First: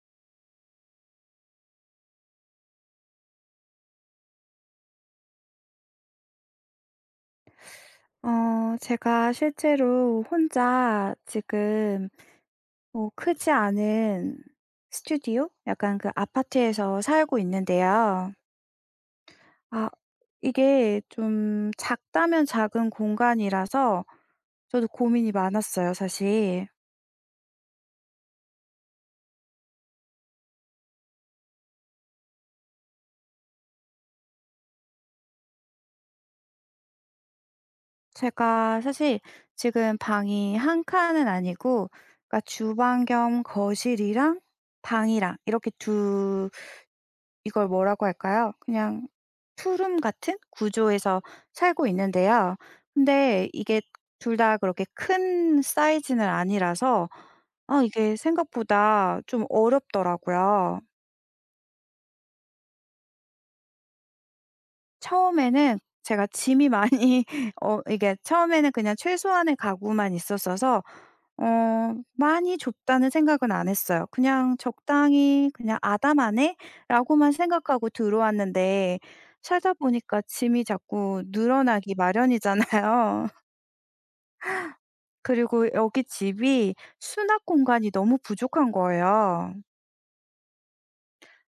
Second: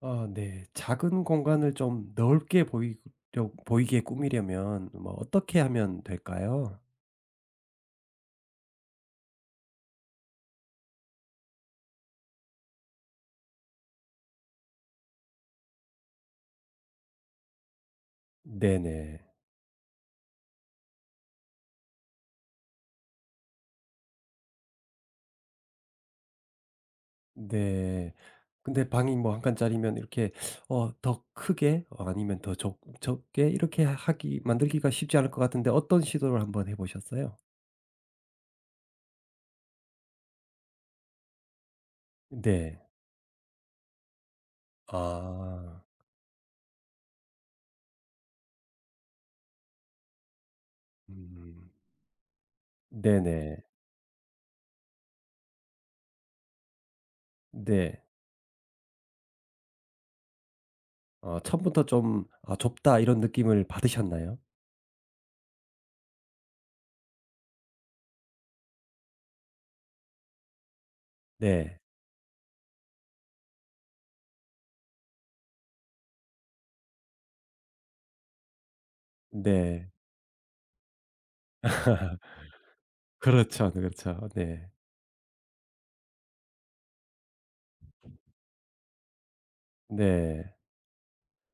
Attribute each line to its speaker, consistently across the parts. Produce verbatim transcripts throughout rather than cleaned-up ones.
Speaker 1: 어 네. 작은 공간을 좀 넓게 보이려 보이게 꾸미려면 뭐 어떻게 하면 될까요?
Speaker 2: 어 제가 실제로 혼자 지금 뭐 크지 않은 스튜디오? 약간 그 아파트에서 살고 있는데요.
Speaker 1: 네네.
Speaker 2: 아, 이게 좀 작다면 작은 공간이라서 저도 고민이 많았어요, 사실.
Speaker 1: 네. 근데 방이 뭐 한 칸짜리면 이렇게 어 더 크게 어 아니면 더 적 적게 이렇게 하기 만들기가 쉽지 않을 것 같은데 어떤 시도를 한번 해 보셨어요?
Speaker 2: 제가 사실 지금 방이 한 칸은 아니고, 그러니까
Speaker 1: 네.
Speaker 2: 주방 겸 거실이랑 방이랑 이렇게
Speaker 1: 아.
Speaker 2: 두. 이걸 뭐라고 할까요? 그냥 푸름 같은 구조에서
Speaker 1: 음.
Speaker 2: 살고 있는데요. 근데
Speaker 1: 네네.
Speaker 2: 이게 둘 다 그렇게 큰 사이즈는 아니라서 아,
Speaker 1: 네.
Speaker 2: 이게 생각보다 좀 어렵더라고요.
Speaker 1: 어 처음부터 좀 '아 좁다.' 이런 느낌을 받으셨나요?
Speaker 2: 처음에는 제가 짐이 많이 어 이게 처음에는 그냥 최소한의 가구만 있었어서
Speaker 1: 네.
Speaker 2: 어 많이 좁다는 생각은 안 했어요. 그냥 적당히 그냥 '아담하네.'라고만 생각하고 들어왔는데, 살다
Speaker 1: 네.
Speaker 2: 보니까 짐이 자꾸 늘어나기 마련이잖아요.
Speaker 1: 그렇죠, 그렇죠. 네.
Speaker 2: 그리고 여기 집이 수납 공간이 너무 부족한 거예요.
Speaker 1: 네.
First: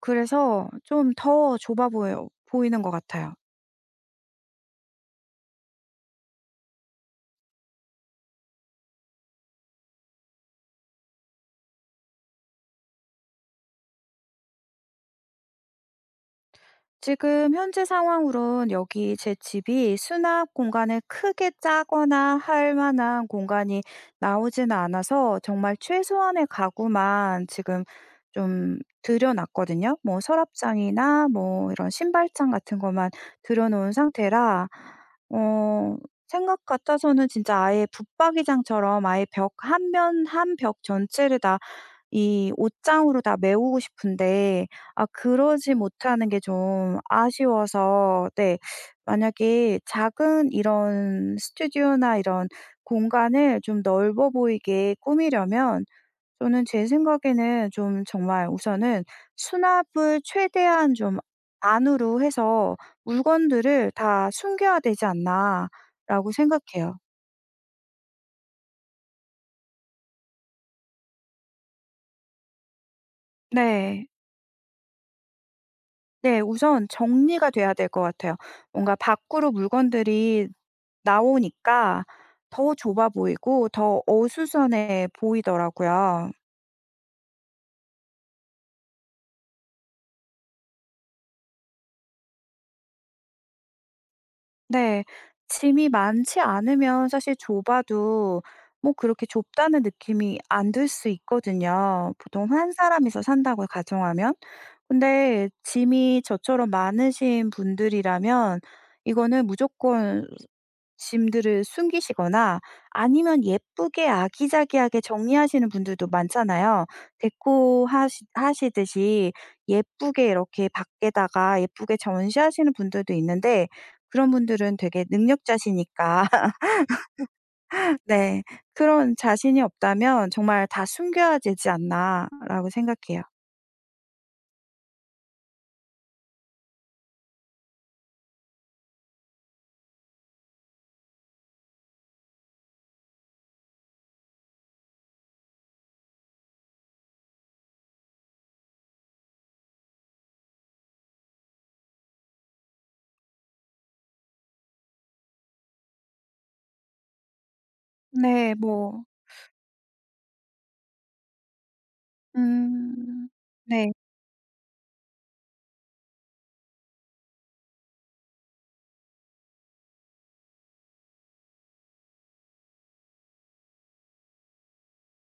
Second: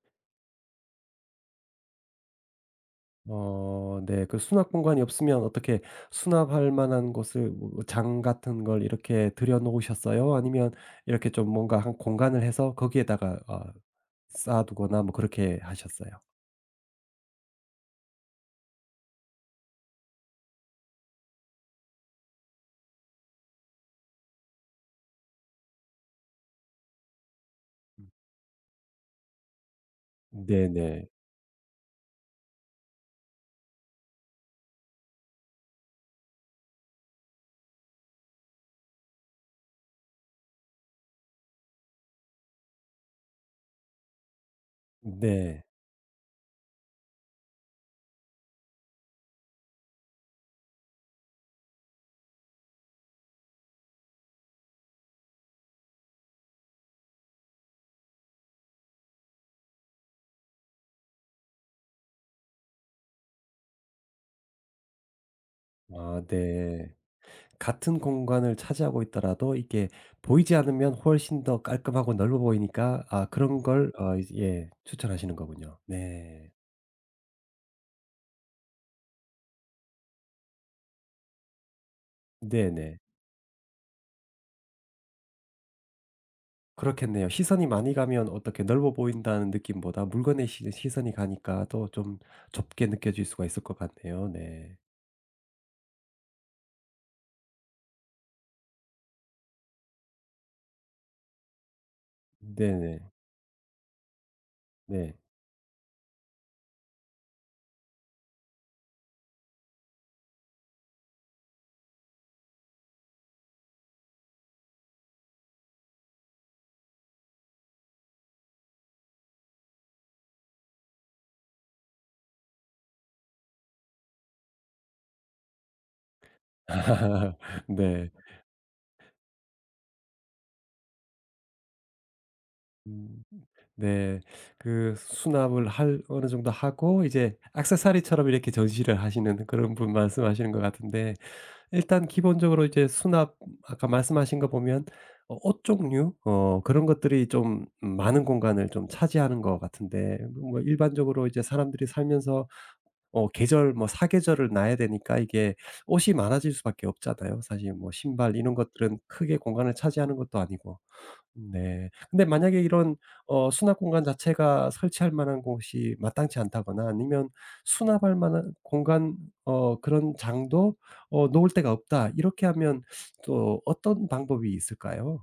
Speaker 2: 그래서 좀 더 좁아 보여 보이는 것 같아요.
Speaker 1: 어 네. 그 수납 공간이 없으면 어떻게 수납할 만한 곳을 뭐장 같은 걸 이렇게 들여 놓으셨어요? 아니면 이렇게 좀 뭔가 한 공간을 해서 거기에다가 어 쌓아 두거나 뭐 그렇게 하셨어요?
Speaker 2: 지금 현재 상황으론 여기 제 집이 수납 공간을 크게 짜거나 할 만한 공간이 나오지는 않아서 정말 최소한의 가구만 지금
Speaker 1: 음.
Speaker 2: 좀 들여놨거든요. 뭐
Speaker 1: 네네.
Speaker 2: 서랍장이나 뭐 이런 신발장 같은 것만 들여놓은 상태라, 어 생각 같아서는 진짜 아예 붙박이장처럼 아예 벽 한 면, 한 벽 전체를 다 이 옷장으로 다 메우고 싶은데 아,
Speaker 1: 네.
Speaker 2: 그러지 못하는 게 좀 아쉬워서 네. 만약에 작은 이런 스튜디오나 이런 공간을 좀 넓어 보이게 꾸미려면, 저는 제 생각에는 좀 정말 우선은 수납을 최대한 좀 안으로 해서 '물건들을 다 숨겨야 되지
Speaker 1: 아
Speaker 2: 않나.'라고
Speaker 1: 네.
Speaker 2: 생각해요.
Speaker 1: 같은 공간을 차지하고 있더라도 이게 보이지 않으면 훨씬 더 깔끔하고 넓어 보이니까 아 그런 걸
Speaker 2: 네.
Speaker 1: 어 예 추천하시는 거군요.
Speaker 2: 네.
Speaker 1: 네.
Speaker 2: 우선 정리가 돼야 될 것 같아요. 뭔가 밖으로 물건들이 나오니까 더
Speaker 1: 네네.
Speaker 2: 좁아 보이고 더 어수선해 보이더라고요.
Speaker 1: 그렇겠네요. 시선이 많이 가면 어떻게 넓어 보인다는 느낌보다 물건에 시 시선이 가니까 또 좀 좁게 느껴질 수가 있을 것 같네요. 네.
Speaker 2: 네. 짐이 많지 않으면 사실 좁아도 뭐 그렇게 좁다는 느낌이 안 들 수 있거든요. 보통 한
Speaker 1: 네네.
Speaker 2: 사람이서 산다고 가정하면.
Speaker 1: 네.
Speaker 2: 근데 짐이 저처럼 많으신 분들이라면 이거는 무조건 짐들을 숨기시거나, 아니면 예쁘게 아기자기하게 정리하시는 분들도 많잖아요. 데코 하시 하시듯이 예쁘게 이렇게 밖에다가 예쁘게 전시하시는 분들도 있는데, 그런 분들은 되게 능력자시니까.
Speaker 1: 네.
Speaker 2: 네. 그런 자신이 없다면 정말 '다 숨겨야 되지 않나.'라고
Speaker 1: 음
Speaker 2: 생각해요.
Speaker 1: 네. 그 수납을 할 어느 정도 하고 이제 액세서리처럼 이렇게 전시를 하시는 그런 분 말씀하시는 것 같은데 일단 기본적으로 이제 수납, 아까 말씀하신 거 보면 어 옷 종류 어 그런 것들이 좀 많은 공간을 좀 차지하는 것 같은데 뭐 일반적으로 이제 사람들이 살면서 어 계절 뭐 사계절을 나야 되니까 이게 옷이 많아질 수밖에 없잖아요. 사실 뭐 신발 이런
Speaker 2: 네.
Speaker 1: 것들은
Speaker 2: 뭐.
Speaker 1: 크게 공간을 차지하는 것도 아니고. 네. 근데 만약에 이런
Speaker 2: 음.
Speaker 1: 어 수납
Speaker 2: 네.
Speaker 1: 공간 자체가 설치할 만한 곳이 마땅치 않다거나 아니면 수납할 만한 공간 어 그런 장도 어 놓을 데가 없다. 이렇게 하면 또 어떤 방법이 있을까요?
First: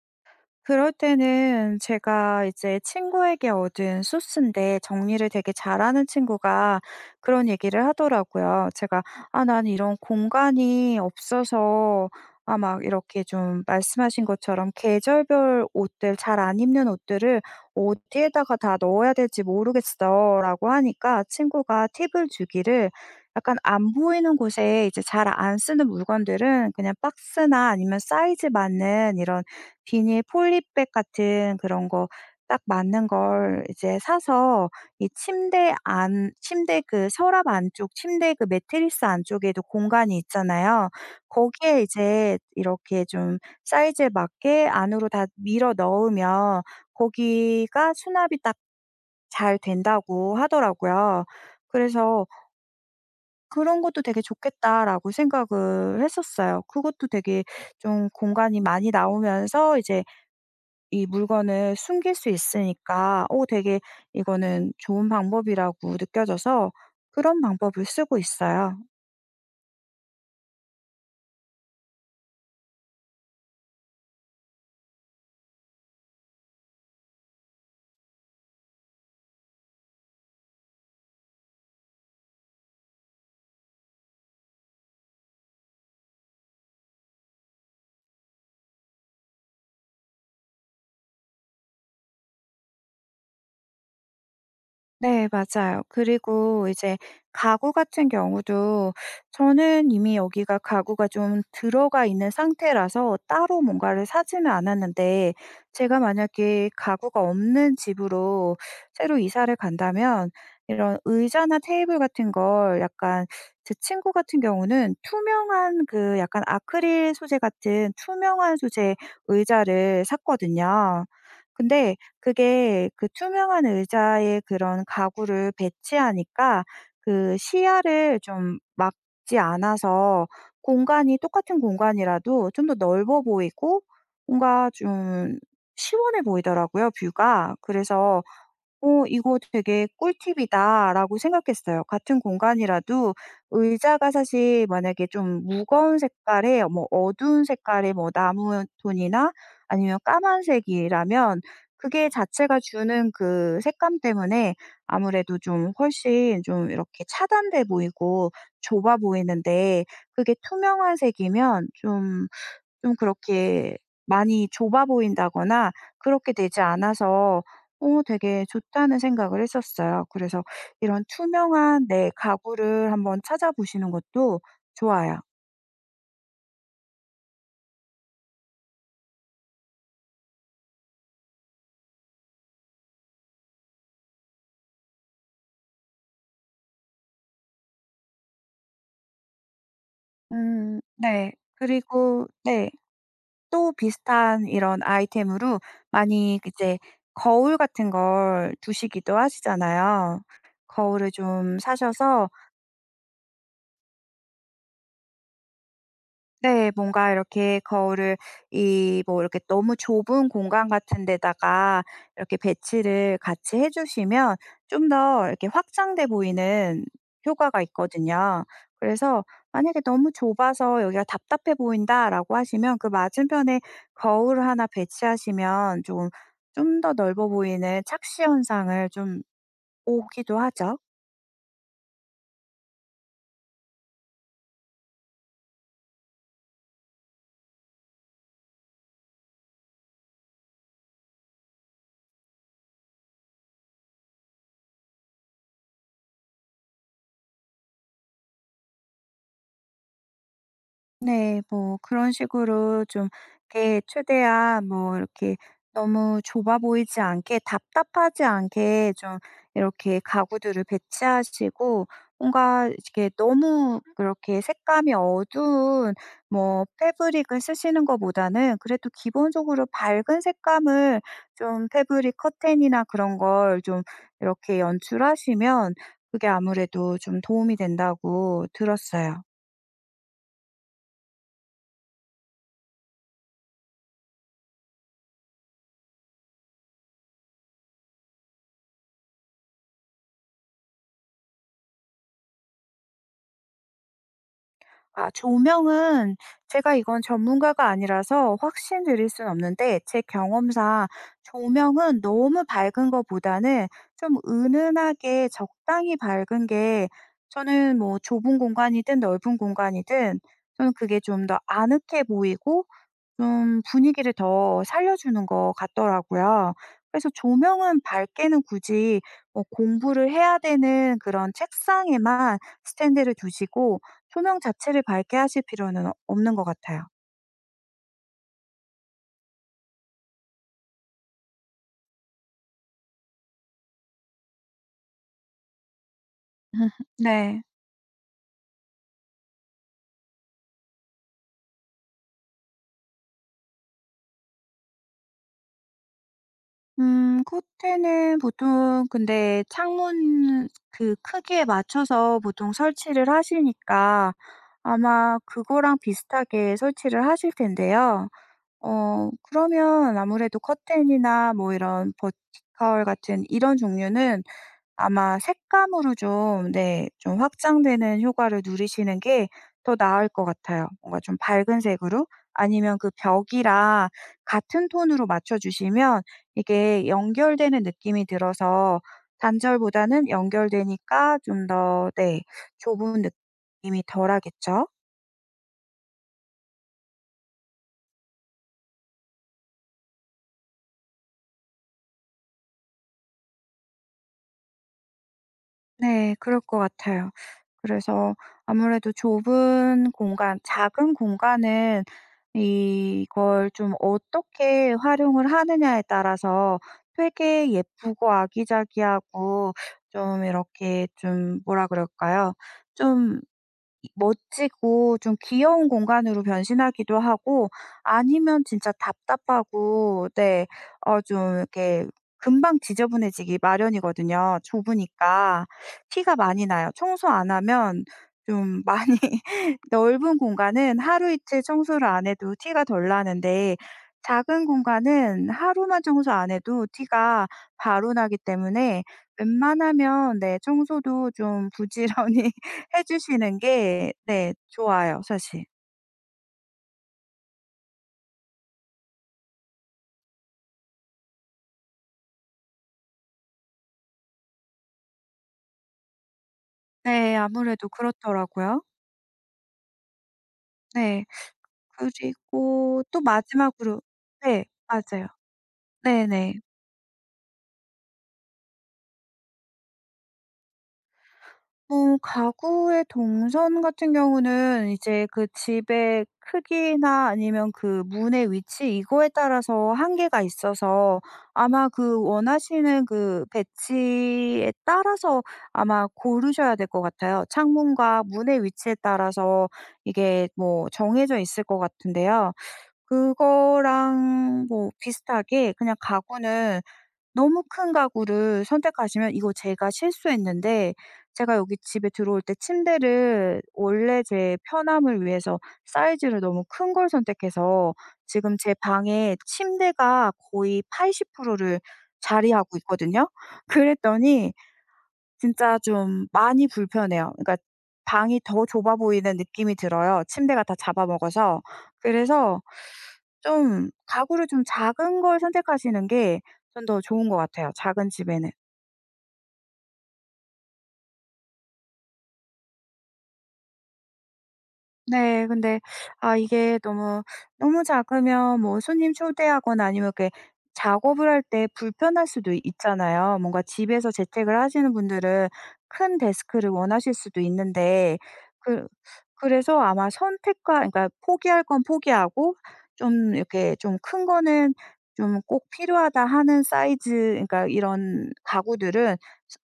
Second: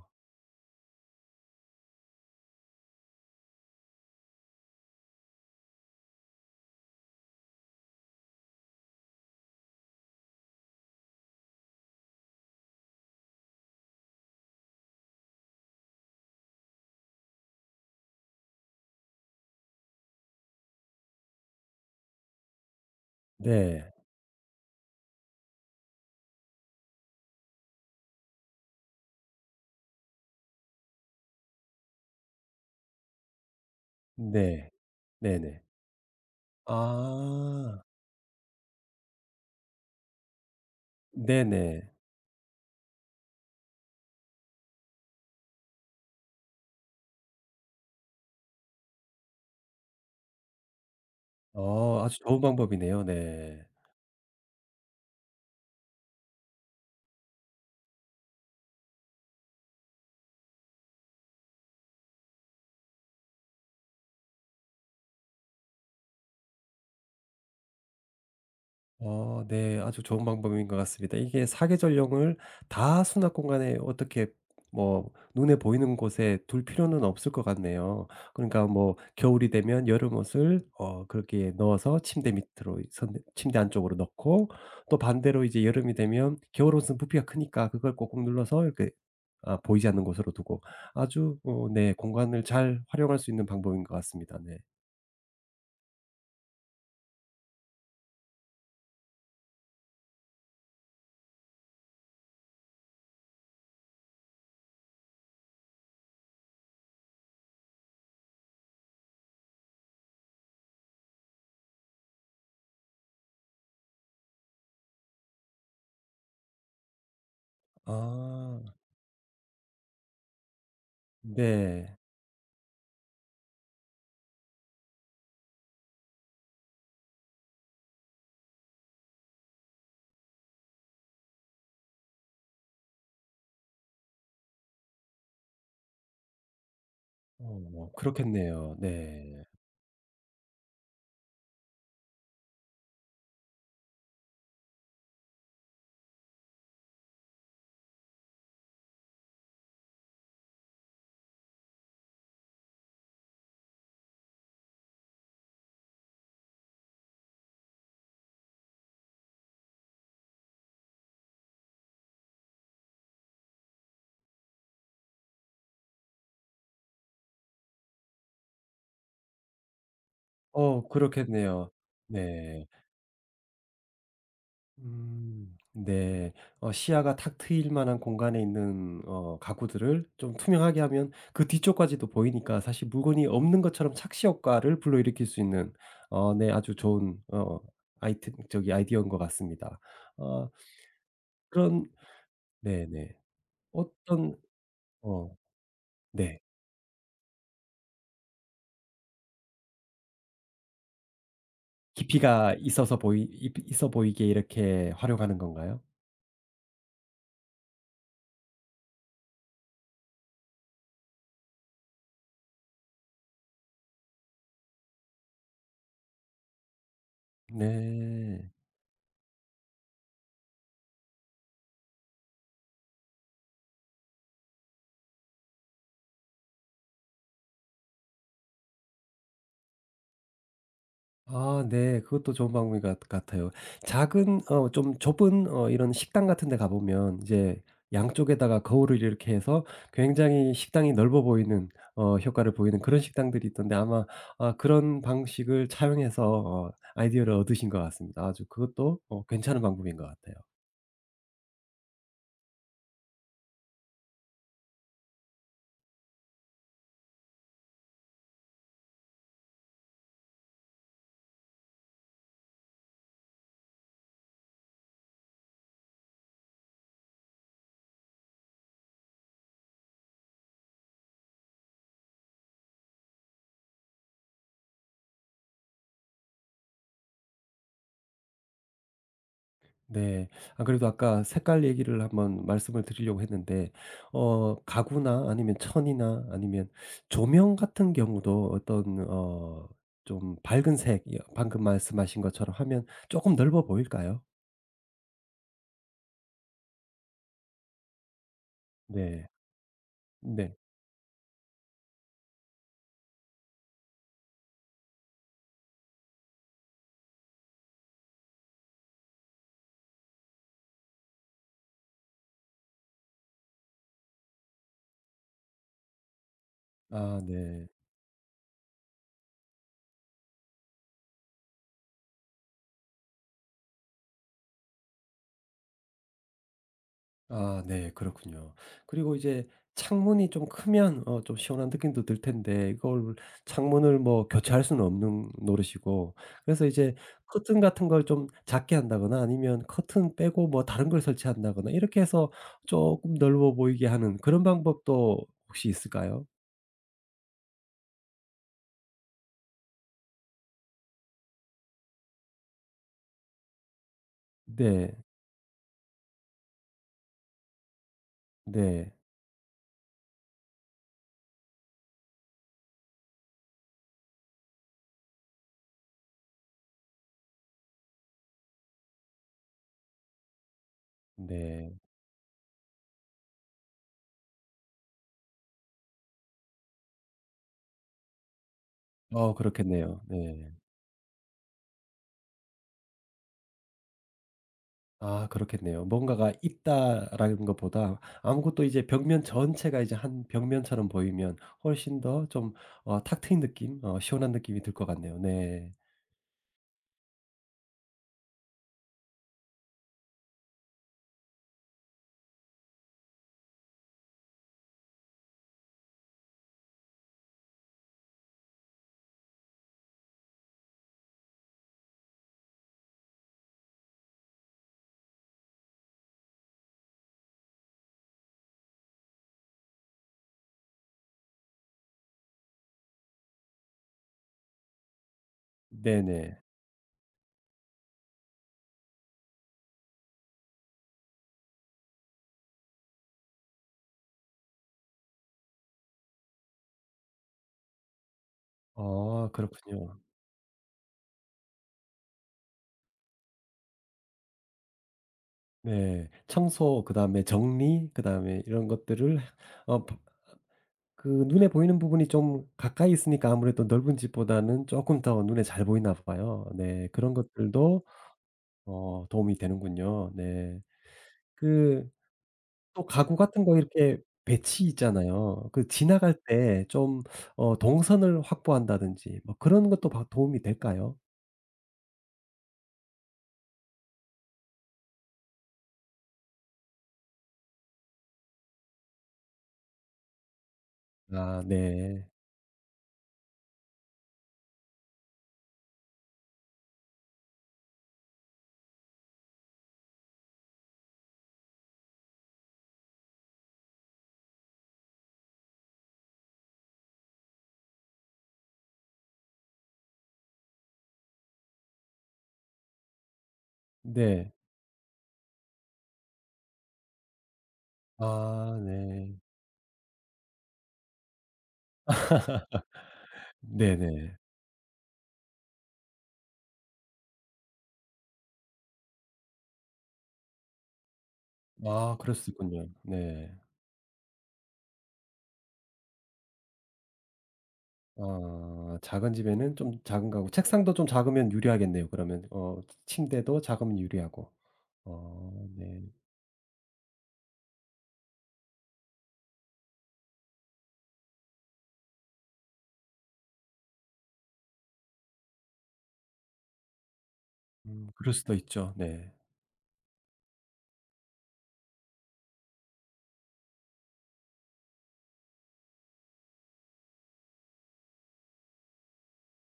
Speaker 2: 그럴 때는 제가 이제 친구에게 얻은 소스인데, 정리를 되게 잘하는 친구가 그런 얘기를 하더라고요. 제가 "아 난 이런 공간이 없어서", 아, 막 이렇게 좀 말씀하신 것처럼 계절별 옷들 잘 안 입는 옷들을 "어디에다가 다 넣어야 될지 모르겠어."라고 하니까 친구가 팁을 주기를, 약간
Speaker 1: 네.
Speaker 2: 안 보이는 곳에 이제 잘 안 쓰는 물건들은 그냥 박스나 아니면 사이즈 맞는 이런 비닐 폴리백 같은 그런 거 딱 맞는 걸 이제
Speaker 1: 네.
Speaker 2: 사서, 이
Speaker 1: 네네.
Speaker 2: 침대 안 침대 그 서랍
Speaker 1: 아.
Speaker 2: 안쪽 침대 그 매트리스 안쪽에도 공간이 있잖아요. 거기에
Speaker 1: 네네.
Speaker 2: 이제 이렇게 좀 사이즈에 맞게 안으로 다 밀어 넣으면 거기가 수납이 딱 잘 된다고 하더라고요.
Speaker 1: 어 아주
Speaker 2: 그래서
Speaker 1: 좋은 방법이네요. 네.
Speaker 2: '그런 것도 되게 좋겠다.'라고 생각을 했었어요. 그것도 되게 좀 공간이 많이 나오면서 이제 이 물건을 숨길 수 있으니까 오, 되게 이거는 좋은 방법이라고 느껴져서 그런 방법을 쓰고 있어요.
Speaker 1: 어 네. 아주 좋은 방법인 것 같습니다. 이게 사계절용을 다 수납 공간에 어떻게 뭐 눈에 보이는 곳에 둘 필요는 없을 것 같네요. 그러니까 뭐 겨울이 되면 여름 옷을 어 그렇게 넣어서 침대 밑으로 선 침대 안쪽으로 넣고 또 반대로 이제 여름이 되면 겨울 옷은 부피가 크니까 그걸 꼭꼭 눌러서 이렇게 아 보이지 않는 곳으로 두고 아주 어 네 공간을 잘 활용할 수 있는 방법인 것 같습니다. 네.
Speaker 2: 네, 맞아요. 그리고 이제 가구 같은 경우도 저는 이미 여기가 가구가 좀 들어가 있는 상태라서 따로 뭔가를 사지는 않았는데, 제가 만약에 가구가 없는 집으로 새로 이사를 간다면 이런 의자나 테이블 같은 걸 약간, 제 친구 같은 경우는 투명한 그 약간 아크릴 소재 같은 투명한
Speaker 1: 아.
Speaker 2: 소재 의자를 샀거든요. 근데
Speaker 1: 네.
Speaker 2: 그게 그 투명한 의자에 그런 가구를 배치하니까 그 시야를 좀 막지 않아서 공간이 똑같은 공간이라도 좀 더 넓어 보이고 뭔가 좀 시원해 보이더라고요, 뷰가.
Speaker 1: 어
Speaker 2: 그래서
Speaker 1: 그렇겠네요.
Speaker 2: '어 이거
Speaker 1: 네.
Speaker 2: 되게 꿀팁이다.'라고 생각했어요. 같은 공간이라도, 의자가 사실 만약에 좀 무거운 색깔의 뭐 어두운 색깔의 뭐 나무 톤이나 아니면 까만색이라면 그게 자체가 주는 그 색감 때문에 아무래도 좀 훨씬 좀 이렇게 차단돼 보이고 좁아 보이는데, 그게 투명한 색이면 좀 좀 그렇게 많이 좁아 보인다거나 그렇게 되지 않아서 어 되게 좋다는 생각을 했었어요. 그래서
Speaker 1: 어
Speaker 2: 이런
Speaker 1: 그렇겠네요.
Speaker 2: 투명한 내
Speaker 1: 네.
Speaker 2: 가구를 한번 찾아보시는 것도 좋아요.
Speaker 1: 음 네. 어 시야가 탁 트일 만한 공간에 있는 어 가구들을 좀 투명하게 하면 그 뒤쪽까지도 보이니까 사실 물건이 없는 것처럼 착시 효과를 불러일으킬 수 있는 어 네 아주 좋은 어 아이템 저기 아이디어인 것 같습니다. 어
Speaker 2: 음. 네.
Speaker 1: 그런
Speaker 2: 그리고 네,
Speaker 1: 네네.
Speaker 2: 또
Speaker 1: 어떤
Speaker 2: 비슷한 이런
Speaker 1: 어
Speaker 2: 아이템으로
Speaker 1: 네.
Speaker 2: 많이 이제 거울 같은 걸 두시기도 하시잖아요. 거울을 좀 사셔서,
Speaker 1: 깊이가 있어서 보이 있 있어 보이게 이렇게 활용하는 건가요?
Speaker 2: 네, 뭔가 이렇게 거울을 이 뭐 이렇게 너무 좁은 공간 같은 데다가 이렇게 배치를 같이 해 주시면 좀 더 이렇게 확장돼 보이는 효과가 있거든요.
Speaker 1: 네.
Speaker 2: 그래서 만약에 "너무 좁아서 여기가 답답해 보인다."라고 하시면 그 맞은편에 거울을 하나 배치하시면 좀 좀 더 넓어 보이는 착시 현상을 좀 오기도 하죠.
Speaker 1: 아 네. 그것도 좋은 방법인 것 같 같아요. 작은 어 좀 좁은 어 이런 식당 같은 데 가 보면 이제 양쪽에다가 거울을 이렇게 해서 굉장히 식당이 넓어 보이는 어 효과를 보이는 그런 식당들이 있던데 아마 아 그런 방식을 차용해서 어 아이디어를 얻으신 것 같습니다. 아주 그것도 어 괜찮은 방법인 것 같아요.
Speaker 2: 네. 뭐 그런 식으로 좀 이렇게 최대한 뭐 이렇게 너무 좁아 보이지 않게 답답하지 않게 좀 이렇게 가구들을 배치하시고, 뭔가 이렇게 너무 그렇게 색감이 어두운 뭐 패브릭을 쓰시는 것보다는 그래도 기본적으로 밝은 색감을 좀 패브릭 커튼이나 그런 걸 좀 이렇게 연출하시면 그게 아무래도 좀 도움이 된다고 들었어요.
Speaker 1: 네. 안 그래도 아까 색깔 얘기를 한번 말씀을 드리려고 했는데 어 가구나 아니면 천이나 아니면 조명 같은 경우도 어떤 어 좀 밝은 색 예 방금 말씀하신 것처럼 하면 조금 넓어 보일까요?
Speaker 2: 아, 조명은 제가 이건 전문가가 아니라서 확신 드릴
Speaker 1: 네.
Speaker 2: 순 없는데, 제
Speaker 1: 네.
Speaker 2: 경험상 조명은 너무 밝은 것보다는 좀 은은하게 적당히 밝은 게, 저는 뭐 좁은 공간이든 넓은 공간이든 저는 그게 좀 더 아늑해 보이고 좀 분위기를 더 살려주는 것 같더라고요. 그래서
Speaker 1: 아 네.
Speaker 2: 조명은 밝게는 굳이 뭐 공부를 해야 되는 그런 책상에만 스탠드를 두시고, 조명 자체를 밝게 하실 필요는 어- 없는 것 같아요.
Speaker 1: 아 네. 그렇군요. 그리고 이제 창문이 좀 크면 어 좀 시원한 느낌도 들 텐데 이걸 창문을 뭐 교체할 수는 없는 노릇이고 그래서 이제
Speaker 2: 네.
Speaker 1: 커튼 같은 걸 좀 작게 한다거나 아니면 커튼 빼고 뭐 다른 걸 설치한다거나 이렇게 해서 조금 넓어 보이게 하는 그런 방법도 혹시 있을까요?
Speaker 2: 음, 커튼은 보통 근데 창문 그 크기에 맞춰서 보통 설치를 하시니까
Speaker 1: 네.
Speaker 2: 아마 그거랑 비슷하게 설치를 하실 텐데요.
Speaker 1: 네.
Speaker 2: 어 그러면 아무래도 커튼이나 뭐 이런 버티컬 같은 이런 종류는 아마 색감으로 좀, 네, 좀 확장되는 효과를 누리시는 게 더 나을 것 같아요. 뭔가 좀 밝은
Speaker 1: 네.
Speaker 2: 색으로, 아니면 그 벽이랑 같은 톤으로 맞춰 주시면 이게 연결되는 느낌이 들어서
Speaker 1: 어 그렇겠네요.
Speaker 2: 단절보다는
Speaker 1: 네.
Speaker 2: 연결되니까 좀 더, 네, 좁은 느낌이 덜하겠죠?
Speaker 1: 아 그렇겠네요. 뭔가가 있다라는 것보다 아무것도 이제 벽면 전체가 이제 한 벽면처럼 보이면 훨씬 더 좀 어 탁 트인 느낌 어 시원한 느낌이 들 것 같네요. 네.
Speaker 2: 네. 그럴 것 같아요. 그래서 아무래도 좁은 공간, 작은 공간은 이걸 좀 어떻게 활용을 하느냐에 따라서 되게 예쁘고 아기자기하고 좀 이렇게 좀, 뭐라 그럴까요? 좀 멋지고 좀 귀여운 공간으로 변신하기도 하고, 아니면 진짜 답답하고. 네. 어 좀 이렇게 금방 지저분해지기 마련이거든요, 좁으니까. 티가
Speaker 1: 네네.
Speaker 2: 많이 나요, 청소 안 하면 좀 많이. 넓은 공간은 하루 이틀 청소를 안 해도 티가 덜 나는데 작은 공간은 하루만 청소 안 해도 티가 바로 나기 때문에,
Speaker 1: 아 그렇군요.
Speaker 2: 웬만하면, 네, 청소도 좀 부지런히 해 주시는 게, 네, 좋아요 사실.
Speaker 1: 네. 청소 그다음에 정리 그다음에 이런 것들을 어 바- 그 눈에 보이는 부분이 좀 가까이 있으니까 아무래도 넓은 집보다는 조금 더 눈에 잘 보이나 봐요. 네. 그런
Speaker 2: 네, 아무래도
Speaker 1: 것들도
Speaker 2: 그렇더라고요.
Speaker 1: 어 도움이 되는군요. 네.
Speaker 2: 네.
Speaker 1: 그
Speaker 2: 그리고
Speaker 1: 또
Speaker 2: 또
Speaker 1: 가구 같은 거
Speaker 2: 마지막으로.
Speaker 1: 이렇게
Speaker 2: 네,
Speaker 1: 배치
Speaker 2: 맞아요.
Speaker 1: 있잖아요. 그 지나갈
Speaker 2: 네네.
Speaker 1: 때 좀 어 동선을 확보한다든지 뭐 그런 것도 바 도움이 될까요?
Speaker 2: 음 가구의 동선 같은 경우는 이제 그 집의 크기나 아니면 그 문의 위치, 이거에 따라서 한계가 있어서,
Speaker 1: 아
Speaker 2: 아마 그
Speaker 1: 네.
Speaker 2: 원하시는 그 배치에 따라서 아마 고르셔야 될 것 같아요. 창문과 문의 위치에 따라서 이게 뭐 정해져 있을 것 같은데요. 그거랑 뭐 비슷하게 그냥 가구는 너무 큰 가구를 선택하시면, 이거 제가 실수했는데, 제가 여기 집에 들어올 때 침대를 원래
Speaker 1: 네.
Speaker 2: 제 편함을 위해서 사이즈를 너무 큰 걸 선택해서 지금 제
Speaker 1: 아 네.
Speaker 2: 방에 침대가 거의 팔십 퍼센트를 자리하고 있거든요.
Speaker 1: 네네.
Speaker 2: 그랬더니 진짜 좀 많이 불편해요. 그러니까 방이 더 좁아 보이는 느낌이 들어요, 침대가 다 잡아먹어서.
Speaker 1: 아 그럴 수
Speaker 2: 그래서
Speaker 1: 있군요. 네.
Speaker 2: 좀 가구를 좀 작은 걸 선택하시는 게 전 더 좋은 것 같아요, 작은 집에는.
Speaker 1: 아 작은 집에는 좀 작은 가구 책상도 좀 작으면 유리하겠네요 그러면. 어 침대도 작으면 유리하고.
Speaker 2: 네.
Speaker 1: 어
Speaker 2: 근데
Speaker 1: 네.
Speaker 2: 아, 이게 너무, 너무 작으면 뭐 손님 초대하거나 아니면 이렇게 작업을 할 때 불편할 수도 있잖아요. 뭔가 집에서 재택을 하시는 분들은 큰 데스크를 원하실 수도
Speaker 1: 음
Speaker 2: 있는데,
Speaker 1: 그럴 수도
Speaker 2: 그
Speaker 1: 있죠. 네.
Speaker 2: 그래서 아마 선택과, 그러니까 포기할 건 포기하고 좀 이렇게 좀 큰 거는 좀 꼭 필요하다 하는 사이즈, 그러니까 이런 가구들은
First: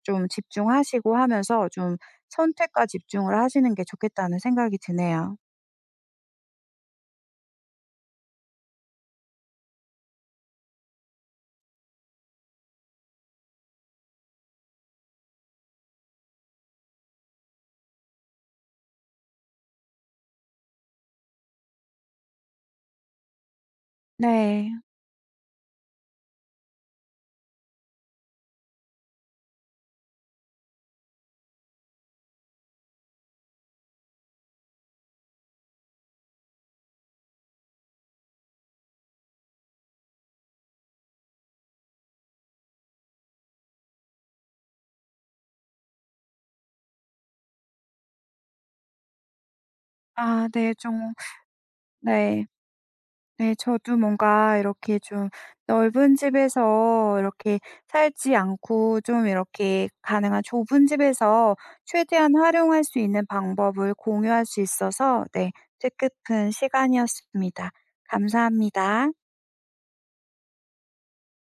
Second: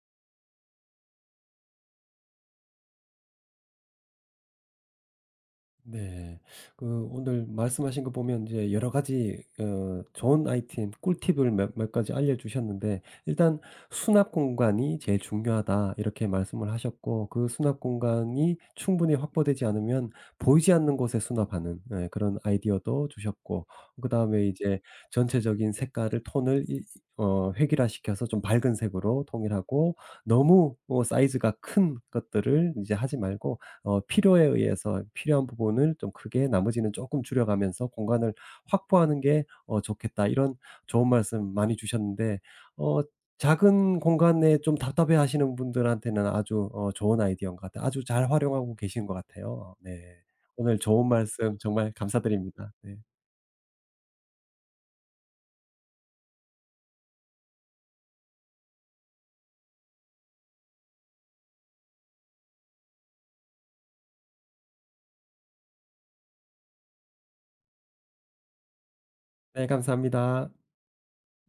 Speaker 2: 좀 집중하시고 하면서 좀 선택과 집중을 하시는 게 좋겠다는 생각이 드네요.
Speaker 1: 네. 그 오늘 말씀하신 거 보면 이제 여러 가지 어 좋은 아이템, 꿀팁을 몇 몇 가지 알려주셨는데 일단 "수납 공간이 제일 중요하다." 이렇게 말씀을 하셨고 그 수납 공간이 충분히 확보되지 않으면 보이지 않는 곳에 수납하는 예 그런 아이디어도 주셨고 그다음에
Speaker 2: 네.
Speaker 1: 이제 전체적인 색깔을 톤을 이 어 획일화시켜서 좀 밝은 색으로 통일하고 너무 어 사이즈가 큰 것들을 이제 하지 말고 어 필요에 의해서 필요한 부분을 좀 크게 나머지는 조금 줄여가면서 공간을 확보하는 게 어 좋겠다. 이런 좋은 말씀 많이 주셨는데 어 작은 공간에 좀 답답해하시는 분들한테는 아주 어 좋은 아이디어인 것 같아요. 아주 잘 활용하고 계신 것 같아요. 네.
Speaker 2: 아, 네,
Speaker 1: 오늘 좋은
Speaker 2: 좀.
Speaker 1: 말씀 정말
Speaker 2: 네.
Speaker 1: 감사드립니다. 네.
Speaker 2: 네, 저도 뭔가 이렇게 좀 넓은 집에서 이렇게 살지 않고 좀 이렇게 가능한 좁은 집에서 최대한 활용할 수 있는 방법을 공유할 수 있어서, 네, 뜻깊은 시간이었습니다. 감사합니다.
Speaker 1: 네 감사합니다.